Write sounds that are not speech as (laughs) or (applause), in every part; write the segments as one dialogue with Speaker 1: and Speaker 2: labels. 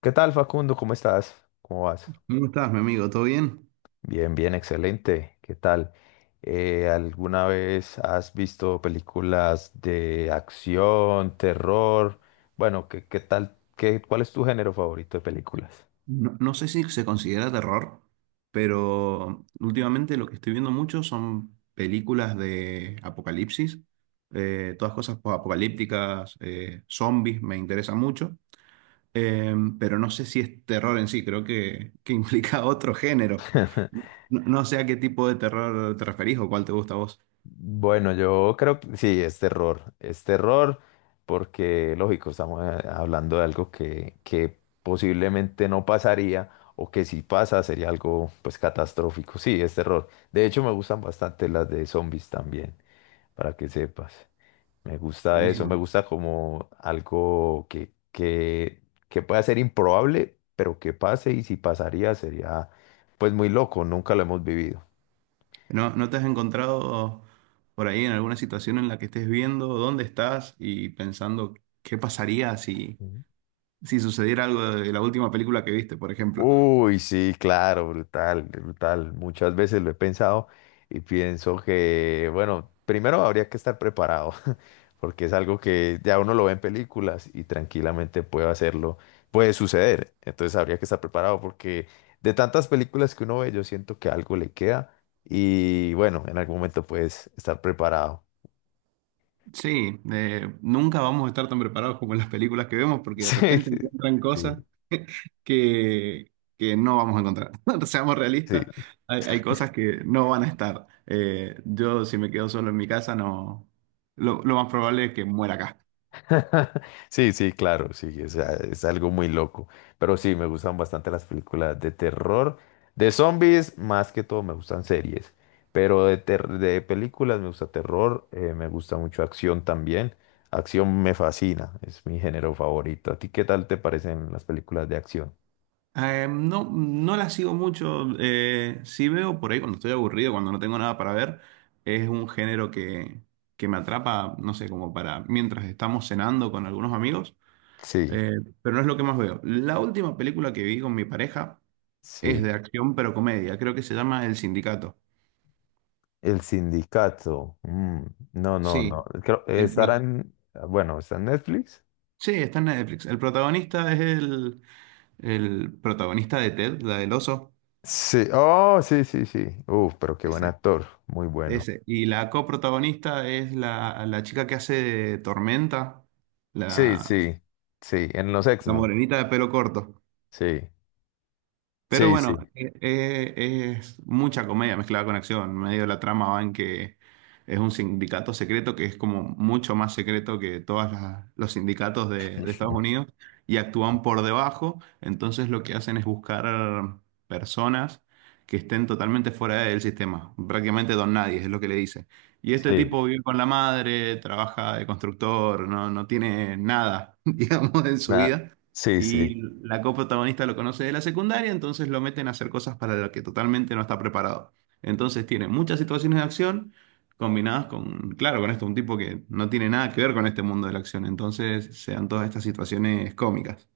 Speaker 1: ¿Qué tal, Facundo? ¿Cómo estás? ¿Cómo vas?
Speaker 2: ¿Cómo estás, mi amigo? ¿Todo bien?
Speaker 1: Bien, bien, excelente. ¿Qué tal? ¿Alguna vez has visto películas de acción, terror? Bueno, ¿qué tal? ¿Cuál es tu género favorito de películas?
Speaker 2: No, no sé si se considera terror, pero últimamente lo que estoy viendo mucho son películas de apocalipsis, todas cosas apocalípticas, zombies, me interesa mucho, eh, pero no sé si es terror en sí, creo que implica (laughs) otro género.
Speaker 1: (laughs)
Speaker 2: No, no sé a qué tipo de terror te referís o cuál te gusta a vos.
Speaker 1: Bueno, yo creo que sí, es terror. Es terror porque, lógico, estamos hablando de algo que posiblemente no pasaría o que si pasa sería algo pues catastrófico. Sí, es terror. De hecho, me gustan bastante las de zombies también, para que sepas. Me gusta eso, me
Speaker 2: Buenísimo.
Speaker 1: gusta como algo que pueda ser improbable, pero que pase y si pasaría sería pues muy loco, nunca lo hemos vivido.
Speaker 2: ¿No te has encontrado por ahí en alguna situación en la que estés viendo dónde estás y pensando qué pasaría si sucediera algo de la última película que viste, por ejemplo?
Speaker 1: Uy, sí, claro, brutal, brutal. Muchas veces lo he pensado y pienso que, bueno, primero habría que estar preparado, (laughs) porque es algo que ya uno lo ve en películas y tranquilamente puede hacerlo, puede suceder. Entonces habría que estar preparado porque de tantas películas que uno ve, yo siento que algo le queda y bueno, en algún momento puedes estar preparado.
Speaker 2: Sí, nunca vamos a estar tan preparados como en las películas que vemos
Speaker 1: (laughs)
Speaker 2: porque de
Speaker 1: Sí,
Speaker 2: repente
Speaker 1: sí,
Speaker 2: encuentran cosas
Speaker 1: sí.
Speaker 2: que, que no vamos a encontrar. (laughs) Seamos realistas,
Speaker 1: Sí.
Speaker 2: hay cosas que no van a estar. Yo si me quedo solo en mi casa, no, lo más probable es que muera acá.
Speaker 1: (laughs) Sí, sí, claro, sí, o sea, es algo muy loco. Pero sí, me gustan bastante las películas de terror. De zombies, más que todo, me gustan series. Pero de, de películas me gusta terror, me gusta mucho acción también. Acción me fascina, es mi género favorito. ¿A ti qué tal te parecen las películas de acción?
Speaker 2: No, no la sigo mucho. Sí veo por ahí cuando estoy aburrido, cuando no tengo nada para ver. Es un género que me atrapa, no sé, como para mientras estamos cenando con algunos amigos.
Speaker 1: Sí,
Speaker 2: eh, pero no es lo que más veo. La última película que vi con mi pareja es
Speaker 1: sí.
Speaker 2: de acción pero comedia. Creo que se llama El Sindicato.
Speaker 1: El sindicato. No, no,
Speaker 2: Sí.
Speaker 1: no.
Speaker 2: El pro-
Speaker 1: Estarán, bueno, está en Netflix.
Speaker 2: sí, está en Netflix. El protagonista es el protagonista de Ted, la del oso.
Speaker 1: Sí, oh, sí, sí, sí. Uf, pero qué buen actor, muy bueno.
Speaker 2: Ese. Y la coprotagonista es la chica que hace de Tormenta,
Speaker 1: Sí,
Speaker 2: la,
Speaker 1: sí, sí, en los
Speaker 2: la
Speaker 1: X-Men.
Speaker 2: morenita de pelo corto.
Speaker 1: Sí,
Speaker 2: Pero
Speaker 1: sí, sí.
Speaker 2: bueno, es mucha comedia mezclada con acción. Medio de la trama va en que es un sindicato secreto que es como mucho más secreto que todos los sindicatos de Estados
Speaker 1: (laughs)
Speaker 2: Unidos y actúan por debajo. Entonces lo que hacen es buscar personas que estén totalmente fuera del sistema. Prácticamente don nadie, es lo que le dice. Y este
Speaker 1: Sí,
Speaker 2: tipo vive con la madre, trabaja de constructor, no, no tiene nada, (laughs) digamos, en su
Speaker 1: na-
Speaker 2: vida.
Speaker 1: sí, sí.
Speaker 2: Y la coprotagonista lo conoce de la secundaria, entonces lo meten a hacer cosas para las que totalmente no está preparado. Entonces tiene muchas situaciones de acción combinadas con, claro, con esto, un tipo que no tiene nada que ver con este mundo de la acción. Entonces se dan todas estas situaciones cómicas.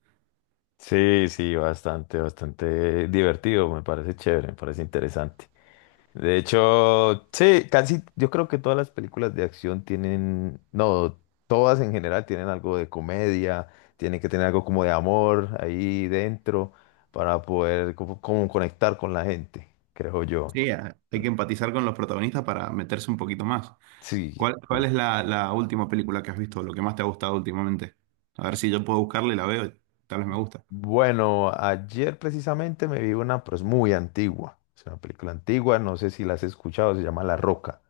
Speaker 1: Sí, sí, bastante, bastante divertido, me parece chévere, me parece interesante. De hecho, sí, casi yo creo que todas las películas de acción tienen, no, todas en general tienen algo de comedia, tienen que tener algo como de amor ahí dentro para poder como, como conectar con la gente, creo yo.
Speaker 2: Sí, hay que empatizar con los protagonistas para meterse un poquito más.
Speaker 1: Sí,
Speaker 2: ¿Cuál
Speaker 1: sí.
Speaker 2: es la última película que has visto, lo que más te ha gustado últimamente? A ver si yo puedo buscarla y la veo, y tal vez me gusta.
Speaker 1: Bueno, ayer precisamente me vi una, pero es muy antigua, es una película antigua, no sé si la has escuchado, se llama La Roca.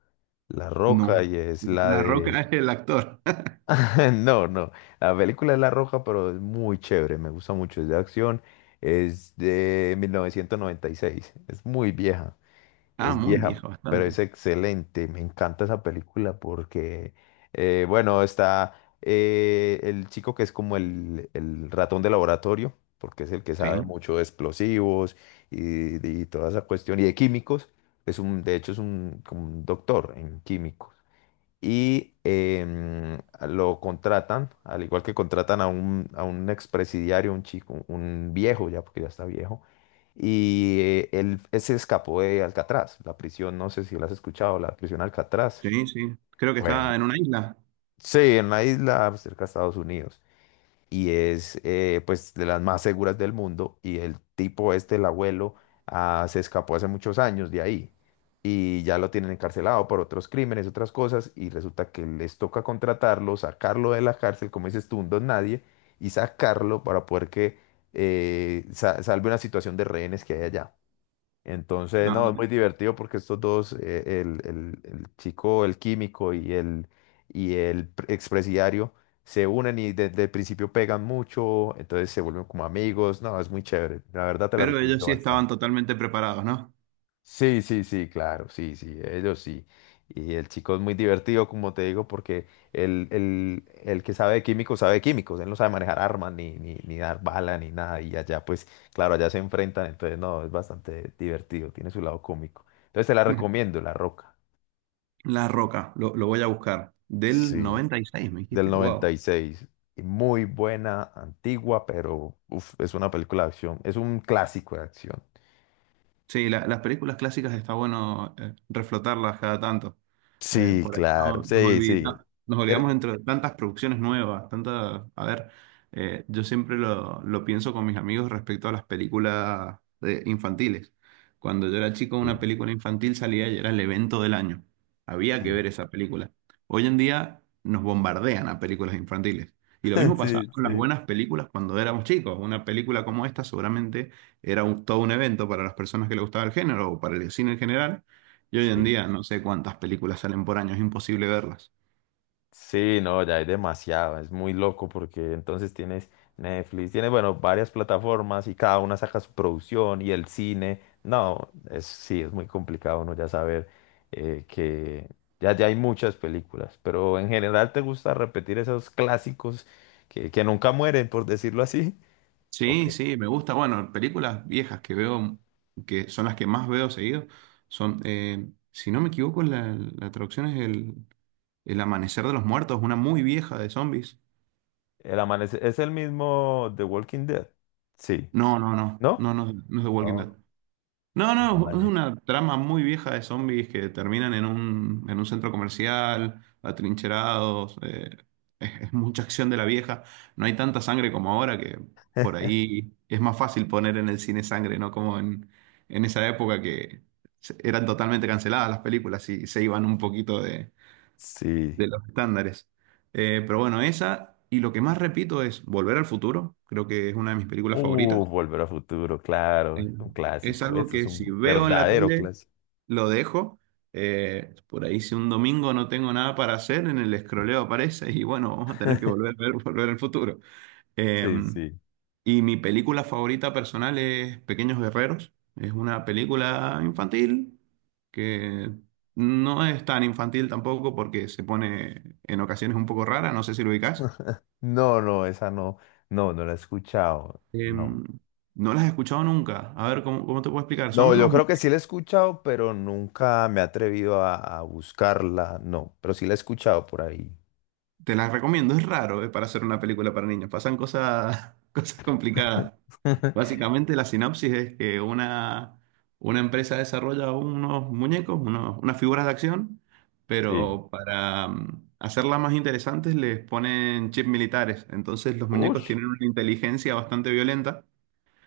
Speaker 1: La Roca
Speaker 2: No.
Speaker 1: y es la
Speaker 2: La Roca (laughs)
Speaker 1: de...
Speaker 2: es el actor. (laughs)
Speaker 1: (laughs) No, no. La película es La Roja, pero es muy chévere. Me gusta mucho. Es de acción. Es de 1996. Es muy vieja.
Speaker 2: Ah,
Speaker 1: Es
Speaker 2: muy
Speaker 1: vieja,
Speaker 2: viejo,
Speaker 1: pero es
Speaker 2: bastante.
Speaker 1: excelente. Me encanta esa película porque, bueno, está el chico que es como el ratón de laboratorio, porque es el que
Speaker 2: Sí.
Speaker 1: sabe mucho de explosivos y toda esa cuestión, y de químicos. Es un, de hecho, es un, como un doctor en químicos y lo contratan, al igual que contratan a un expresidiario, un chico, un viejo ya, porque ya está viejo, y él se escapó de Alcatraz, la prisión, no sé si lo has escuchado, la prisión Alcatraz.
Speaker 2: Sí, sí. Creo que
Speaker 1: Bueno,
Speaker 2: está en una isla.
Speaker 1: sí, en la isla cerca de Estados Unidos y es pues de las más seguras del mundo y el tipo este, el abuelo, ah, se escapó hace muchos años de ahí y ya lo tienen encarcelado por otros crímenes, otras cosas y resulta que les toca contratarlo, sacarlo de la cárcel, como dices tú, un don nadie y sacarlo para poder que salve una situación de rehenes que hay allá. Entonces,
Speaker 2: Ah,
Speaker 1: no, es muy
Speaker 2: bueno.
Speaker 1: divertido porque estos dos, el, el chico, el químico y el expresidiario, se unen y desde el principio pegan mucho, entonces se vuelven como amigos. No, es muy chévere. La verdad te la
Speaker 2: Pero ellos
Speaker 1: recomiendo
Speaker 2: sí
Speaker 1: bastante.
Speaker 2: estaban totalmente preparados, ¿no?
Speaker 1: Sí, sí, sí, claro, sí, sí, ellos sí. Y el chico es muy divertido, como te digo, porque el que sabe de químicos, él no sabe manejar armas, ni, ni, ni dar bala, ni nada. Y allá, pues, claro, allá se enfrentan, entonces, no, es bastante divertido, tiene su lado cómico. Entonces, te la
Speaker 2: (laughs)
Speaker 1: recomiendo, La Roca.
Speaker 2: La Roca, lo voy a buscar. Del
Speaker 1: Sí,
Speaker 2: 96, me
Speaker 1: del
Speaker 2: dijiste. Wow.
Speaker 1: 96. Y seis. Y muy buena, antigua, pero uf, es una película de acción, es un clásico de acción.
Speaker 2: Sí, las películas clásicas está bueno reflotarlas cada tanto. Eh,
Speaker 1: Sí,
Speaker 2: por ahí no,
Speaker 1: claro,
Speaker 2: nos
Speaker 1: sí,
Speaker 2: olvid-
Speaker 1: sí.
Speaker 2: no- nos olvidamos
Speaker 1: Er-
Speaker 2: dentro de tantas producciones nuevas, tantas. A ver, yo siempre lo pienso con mis amigos respecto a las películas infantiles. Cuando yo era chico,
Speaker 1: sí,
Speaker 2: una película infantil salía y era el evento del año. Había que
Speaker 1: sí.
Speaker 2: ver esa película. Hoy en día nos bombardean a películas infantiles. Y lo mismo
Speaker 1: (laughs)
Speaker 2: pasaba
Speaker 1: Sí,
Speaker 2: con las
Speaker 1: sí.
Speaker 2: buenas películas cuando éramos chicos. Una película como esta seguramente era todo un evento para las personas que le gustaba el género o para el cine en general. Y hoy en
Speaker 1: Sí.
Speaker 2: día no sé cuántas películas salen por año, es imposible verlas.
Speaker 1: Sí, no, ya hay demasiado, es muy loco porque entonces tienes Netflix, tienes, bueno, varias plataformas y cada una saca su producción y el cine. No, es, sí, es muy complicado uno ya saber que ya hay muchas películas, pero en general te gusta repetir esos clásicos que nunca mueren, por decirlo así. Ok.
Speaker 2: Sí, sí, me gusta. Bueno, películas viejas que veo, que son las que más veo seguido, son, si no me equivoco, la traducción es El Amanecer de los Muertos, una muy vieja de zombies.
Speaker 1: El amanecer es el mismo The Walking Dead. Sí,
Speaker 2: No, no, no,
Speaker 1: ¿no?
Speaker 2: no, no, no es The Walking
Speaker 1: Oh,
Speaker 2: Dead. No,
Speaker 1: bueno,
Speaker 2: no, es
Speaker 1: vale.
Speaker 2: una trama muy vieja de zombies que terminan en un centro comercial, atrincherados. (laughs) Es mucha acción de la vieja. No hay tanta sangre como ahora que por ahí es más fácil poner en el cine sangre, ¿no? Como en esa época que eran totalmente canceladas las películas y se iban un poquito de,
Speaker 1: Sí.
Speaker 2: de los estándares. Pero bueno, esa. Y lo que más repito es Volver al Futuro. Creo que es una de mis películas favoritas.
Speaker 1: Volver a Futuro, claro,
Speaker 2: Eh,
Speaker 1: es un
Speaker 2: Es
Speaker 1: clásico,
Speaker 2: algo
Speaker 1: eso es
Speaker 2: que si
Speaker 1: un
Speaker 2: veo en la
Speaker 1: verdadero
Speaker 2: tele
Speaker 1: clásico.
Speaker 2: lo dejo. Por ahí si un domingo no tengo nada para hacer, en el escroleo aparece y bueno, vamos a tener que volver a ver (laughs) Volver al Futuro. Eh,
Speaker 1: Sí, sí.
Speaker 2: y mi película favorita personal es Pequeños Guerreros. Es una película infantil que no es tan infantil tampoco porque se pone en ocasiones un poco rara, no sé si lo ubicás.
Speaker 1: No, no, esa no, no, no la he escuchado, no.
Speaker 2: No las he escuchado nunca. A ver, ¿cómo te puedo explicar? Son
Speaker 1: No, yo
Speaker 2: unos
Speaker 1: creo que sí la he escuchado, pero nunca me he atrevido a buscarla, no, pero sí la he escuchado por ahí.
Speaker 2: Te las recomiendo, es raro, para hacer una película para niños. Pasan cosas, (laughs) cosas complicadas.
Speaker 1: (laughs)
Speaker 2: Básicamente la sinopsis es que una empresa desarrolla unos muñecos, unas figuras de acción,
Speaker 1: Sí.
Speaker 2: pero para hacerlas más interesantes les ponen chips militares. Entonces los muñecos
Speaker 1: Ush.
Speaker 2: tienen una inteligencia bastante violenta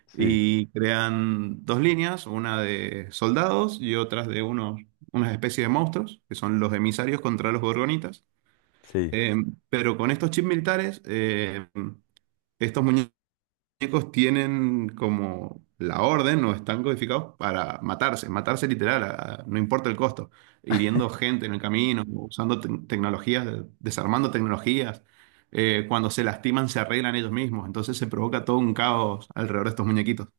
Speaker 1: Sí,
Speaker 2: y crean dos líneas, una de soldados y otras de unas especies de monstruos, que son los emisarios contra los gorgonitas.
Speaker 1: sí,
Speaker 2: Eh, pero con estos chips militares, estos muñecos tienen como la orden o están codificados para matarse, matarse literal, no importa el costo, hiriendo gente en el camino, usando tecnologías, desarmando tecnologías. Cuando se lastiman, se arreglan ellos mismos. Entonces se provoca todo un caos alrededor de estos muñequitos.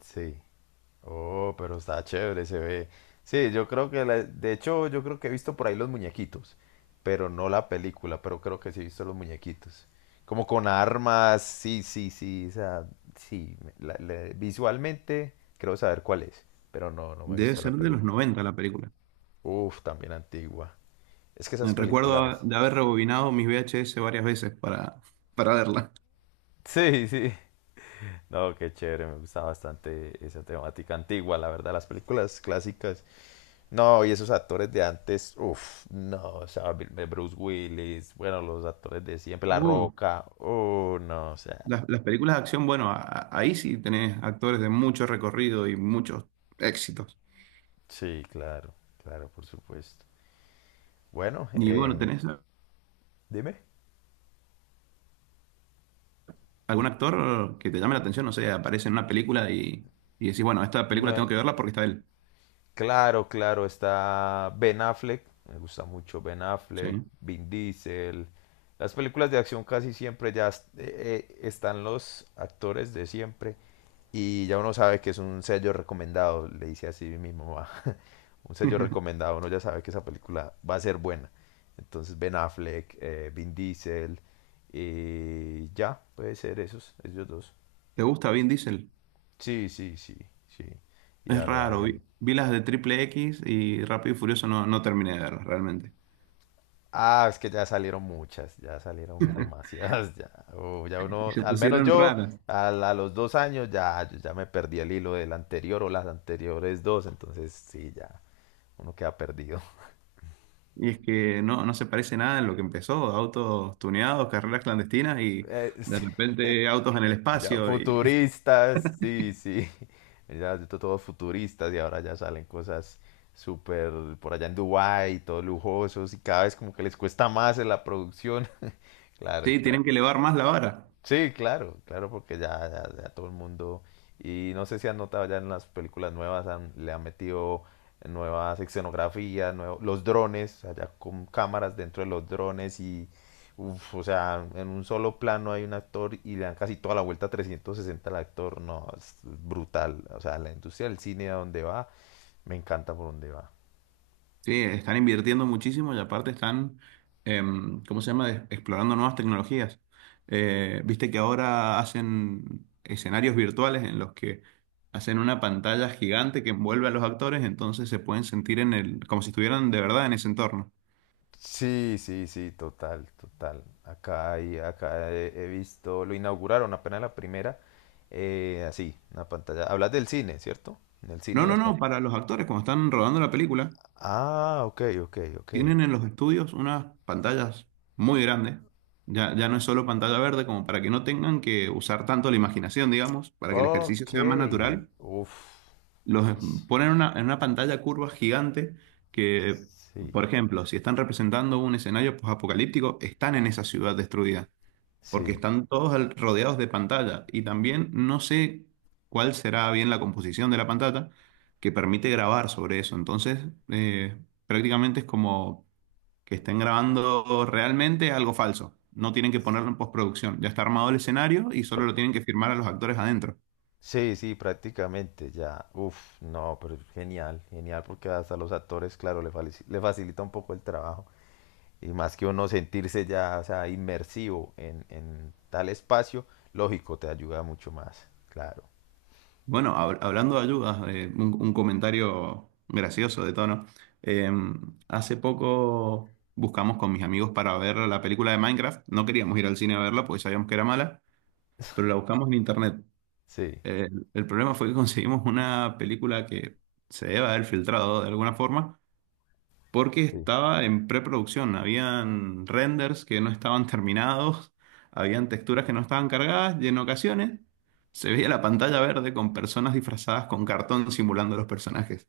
Speaker 1: sí. Oh, pero está chévere, se ve. Sí, yo creo que, de hecho, yo creo que he visto por ahí los muñequitos, pero no la película, pero creo que sí he visto los muñequitos. Como con armas, sí, sí, sí, o sea, sí, visualmente creo saber cuál es, pero no, no me he
Speaker 2: Debe
Speaker 1: visto la
Speaker 2: ser de los
Speaker 1: película.
Speaker 2: 90 la película.
Speaker 1: Uf, también antigua. Es que esas
Speaker 2: Recuerdo
Speaker 1: películas...
Speaker 2: de haber rebobinado mis VHS varias veces para verla.
Speaker 1: Sí, sí. No, qué chévere, me gusta bastante esa temática antigua, la verdad, las películas clásicas. No, y esos actores de antes, uff, no, o sea, Bruce Willis, bueno, los actores de siempre, La
Speaker 2: Uh.
Speaker 1: Roca, oh, no, o sea,
Speaker 2: Las películas de acción, bueno, ahí sí tenés actores de mucho recorrido y muchos éxitos.
Speaker 1: sí, claro, claro, por supuesto. Bueno,
Speaker 2: Y bueno, ¿tenés
Speaker 1: dime.
Speaker 2: algún actor que te llame la atención? No sé, aparece en una película y decís, bueno, esta película tengo
Speaker 1: Me-
Speaker 2: que verla porque está él.
Speaker 1: Claro, claro, está Ben Affleck, me gusta mucho Ben
Speaker 2: Sí.
Speaker 1: Affleck, Vin Diesel. Las películas de acción casi siempre ya están los actores de siempre y ya uno sabe que es un sello recomendado, le dice así mi mamá. (laughs) Un sello
Speaker 2: (laughs)
Speaker 1: recomendado, uno ya sabe que esa película va a ser buena. Entonces Ben Affleck, Vin Diesel, y ya, puede ser esos, ellos dos.
Speaker 2: ¿Te gusta Vin Diesel?
Speaker 1: Sí, sí, sí, sí. Y
Speaker 2: Es
Speaker 1: a
Speaker 2: raro.
Speaker 1: raíz-
Speaker 2: Vi las de Triple X y Rápido y Furioso no, no terminé de verlas realmente.
Speaker 1: Ah, es que ya salieron muchas, ya salieron demasiadas, (laughs) ya. Oh, ya
Speaker 2: Y
Speaker 1: uno,
Speaker 2: se
Speaker 1: al menos
Speaker 2: pusieron
Speaker 1: yo,
Speaker 2: raras.
Speaker 1: a los dos años ya, yo ya me perdí el hilo del anterior o las anteriores dos, entonces sí, ya, uno queda perdido. (laughs)
Speaker 2: Y es que no, no se parece nada en lo que empezó. Autos tuneados, carreras clandestinas y
Speaker 1: Eh,
Speaker 2: de repente autos en el
Speaker 1: Ya,
Speaker 2: espacio.
Speaker 1: futuristas, sí, sí. (laughs) Ya, todos futuristas y ahora ya salen cosas súper por allá en Dubái, todos lujosos y cada vez como que les cuesta más en la producción. (laughs) Claro,
Speaker 2: Sí,
Speaker 1: claro.
Speaker 2: tienen que elevar más la vara.
Speaker 1: Sí, claro, claro, porque ya todo el mundo, y no sé si han notado ya en las películas nuevas, le han metido nuevas escenografías, los drones, allá con cámaras dentro de los drones y, uf, o sea, en un solo plano hay un actor y le dan casi toda la vuelta 360 al actor, no, es brutal, o sea, la industria del cine a donde va, me encanta por donde va.
Speaker 2: Sí, están invirtiendo muchísimo y aparte están, ¿cómo se llama? Explorando nuevas tecnologías. Viste que ahora hacen escenarios virtuales en los que hacen una pantalla gigante que envuelve a los actores, entonces se pueden sentir en el, como si estuvieran de verdad en ese entorno.
Speaker 1: Sí, sí, sí, total, total. Acá, acá he visto, lo inauguraron apenas la primera, así, una pantalla. Hablas del cine, ¿cierto? En el cine
Speaker 2: No, no,
Speaker 1: las
Speaker 2: no,
Speaker 1: pantallas.
Speaker 2: para los actores, cuando están rodando la película,
Speaker 1: Ah, ok, ok, ok.
Speaker 2: tienen en los estudios unas pantallas muy grandes. Ya, ya no es solo pantalla verde, como para que no tengan que usar tanto la imaginación, digamos, para que el ejercicio
Speaker 1: Ok,
Speaker 2: sea más natural.
Speaker 1: uf.
Speaker 2: Los
Speaker 1: Ish,
Speaker 2: ponen en en una pantalla curva gigante que,
Speaker 1: sí,
Speaker 2: por ejemplo, si están representando un escenario post-apocalíptico, están en esa ciudad destruida, porque
Speaker 1: sí.
Speaker 2: están todos rodeados de pantalla. Y también no sé cuál será bien la composición de la pantalla que permite grabar sobre eso. Entonces, eh, prácticamente es como que estén grabando realmente algo falso. No tienen que ponerlo en postproducción. Ya está armado el escenario y solo lo tienen que firmar a los actores adentro.
Speaker 1: Sí, sí, prácticamente ya. Uf, no, pero genial, genial, porque hasta los actores, claro, le facilita un poco el trabajo. Y más que uno sentirse ya, o sea, inmersivo en tal espacio, lógico, te ayuda mucho más, claro.
Speaker 2: Bueno, hablando de ayudas, un comentario gracioso de tono. Eh, Hace poco buscamos con mis amigos para ver la película de Minecraft. No queríamos ir al cine a verla porque sabíamos que era mala, pero la
Speaker 1: (laughs)
Speaker 2: buscamos en internet.
Speaker 1: Sí,
Speaker 2: Eh, el problema fue que (laughs) conseguimos una película que se debe haber filtrado de alguna forma porque
Speaker 1: sí.
Speaker 2: estaba en preproducción. Habían renders que no estaban terminados, habían texturas que no estaban cargadas y en ocasiones se veía la pantalla verde con personas disfrazadas con cartón simulando a los personajes.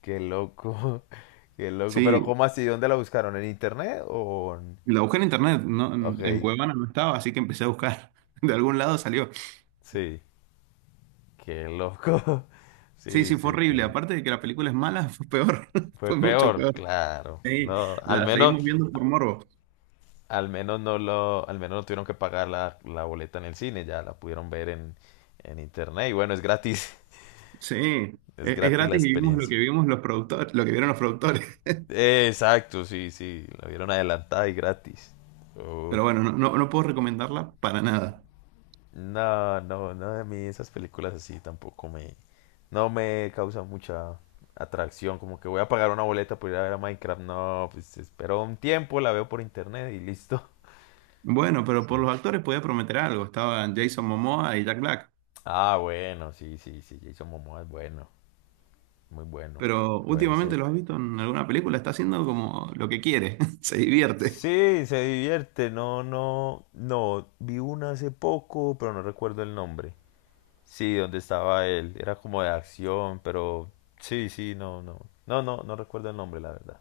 Speaker 1: Qué loco, (laughs) qué loco. Pero
Speaker 2: Sí,
Speaker 1: ¿cómo así? ¿Dónde la buscaron? ¿En internet o...?
Speaker 2: la busqué en internet, no, en
Speaker 1: Ok,
Speaker 2: Cuevana no estaba, así que empecé a buscar. (laughs) De algún lado salió.
Speaker 1: sí, qué loco. (laughs)
Speaker 2: Sí,
Speaker 1: Sí,
Speaker 2: sí, fue
Speaker 1: sí, qué
Speaker 2: horrible.
Speaker 1: loco.
Speaker 2: Aparte de que la película es mala, fue peor. (laughs)
Speaker 1: Fue
Speaker 2: Fue mucho
Speaker 1: peor,
Speaker 2: peor.
Speaker 1: claro.
Speaker 2: Sí,
Speaker 1: No, al
Speaker 2: la
Speaker 1: menos,
Speaker 2: seguimos viendo por morbo.
Speaker 1: al menos no tuvieron que pagar la, la boleta en el cine, ya la pudieron ver en internet. Y bueno, es gratis,
Speaker 2: Sí,
Speaker 1: (laughs) es
Speaker 2: es
Speaker 1: gratis la
Speaker 2: gratis y vimos lo
Speaker 1: experiencia.
Speaker 2: que vimos los productores, lo que vieron los productores.
Speaker 1: Exacto, sí, sí. La vieron adelantada y gratis. Uf.
Speaker 2: Pero bueno, no, no, no puedo recomendarla para nada.
Speaker 1: No, no, no, a mí esas películas así tampoco me... No me causan mucha atracción. Como que voy a pagar una boleta por ir a ver a Minecraft. No, pues espero un tiempo, la veo por internet y listo.
Speaker 2: Bueno, pero por
Speaker 1: Sí.
Speaker 2: los actores podía prometer algo. Estaban Jason Momoa y Jack Black.
Speaker 1: Ah, bueno, sí, sí, sí. Jason Momoa es bueno, muy bueno.
Speaker 2: Pero
Speaker 1: Puede
Speaker 2: últimamente
Speaker 1: ser.
Speaker 2: los has visto en alguna película, está haciendo como lo que quiere, (laughs) se divierte.
Speaker 1: Sí, se divierte. No, no, no. Vi una hace poco, pero no recuerdo el nombre. Sí, donde estaba él. Era como de acción, pero sí, sí, no, no. No, no, no recuerdo el nombre, la verdad.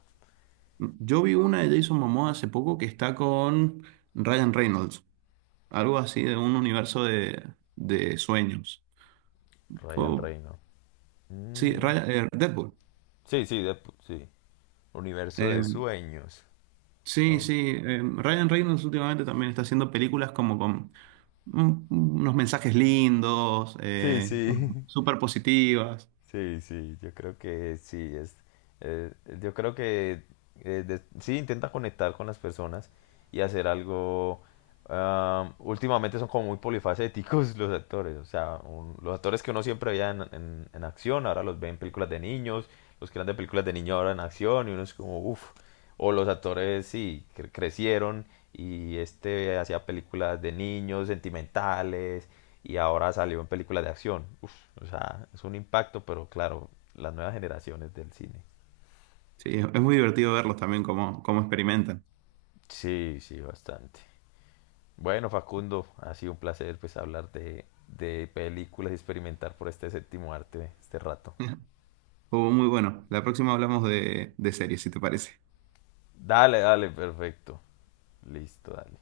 Speaker 2: Yo vi una de Jason Momoa hace poco que está con Ryan Reynolds, algo así de un universo de sueños.
Speaker 1: Ryan
Speaker 2: Fue-
Speaker 1: Reynolds.
Speaker 2: sí,
Speaker 1: Mm,
Speaker 2: Deadpool.
Speaker 1: Sí, sí, sí. Universo
Speaker 2: Eh,
Speaker 1: de sueños.
Speaker 2: sí,
Speaker 1: ¿No?
Speaker 2: sí, Ryan Reynolds últimamente también está haciendo películas como con unos mensajes lindos,
Speaker 1: Sí, sí.
Speaker 2: como
Speaker 1: (laughs)
Speaker 2: súper positivas.
Speaker 1: Sí, sí, yo creo que sí, es, eh, yo creo que sí intenta conectar con las personas y hacer algo. Ah, últimamente son como muy polifacéticos (laughs) los actores, o sea, los actores que uno siempre veía en, en acción, ahora los ve en películas de niños, los que eran de películas de niños ahora en acción y uno es como, uff, o los actores sí, crecieron y este hacía películas de niños, sentimentales y ahora salió en películas de acción. Uf, o sea, es un impacto, pero claro, las nuevas generaciones del cine.
Speaker 2: Sí, es muy divertido verlos también cómo experimentan.
Speaker 1: Sí, sí, bastante. Bueno, Facundo, ha sido un placer pues hablar de películas y experimentar por este séptimo arte este rato.
Speaker 2: (laughs) Estuvo muy bueno. La próxima hablamos de series, si te parece.
Speaker 1: Dale, dale, perfecto. Listo, dale.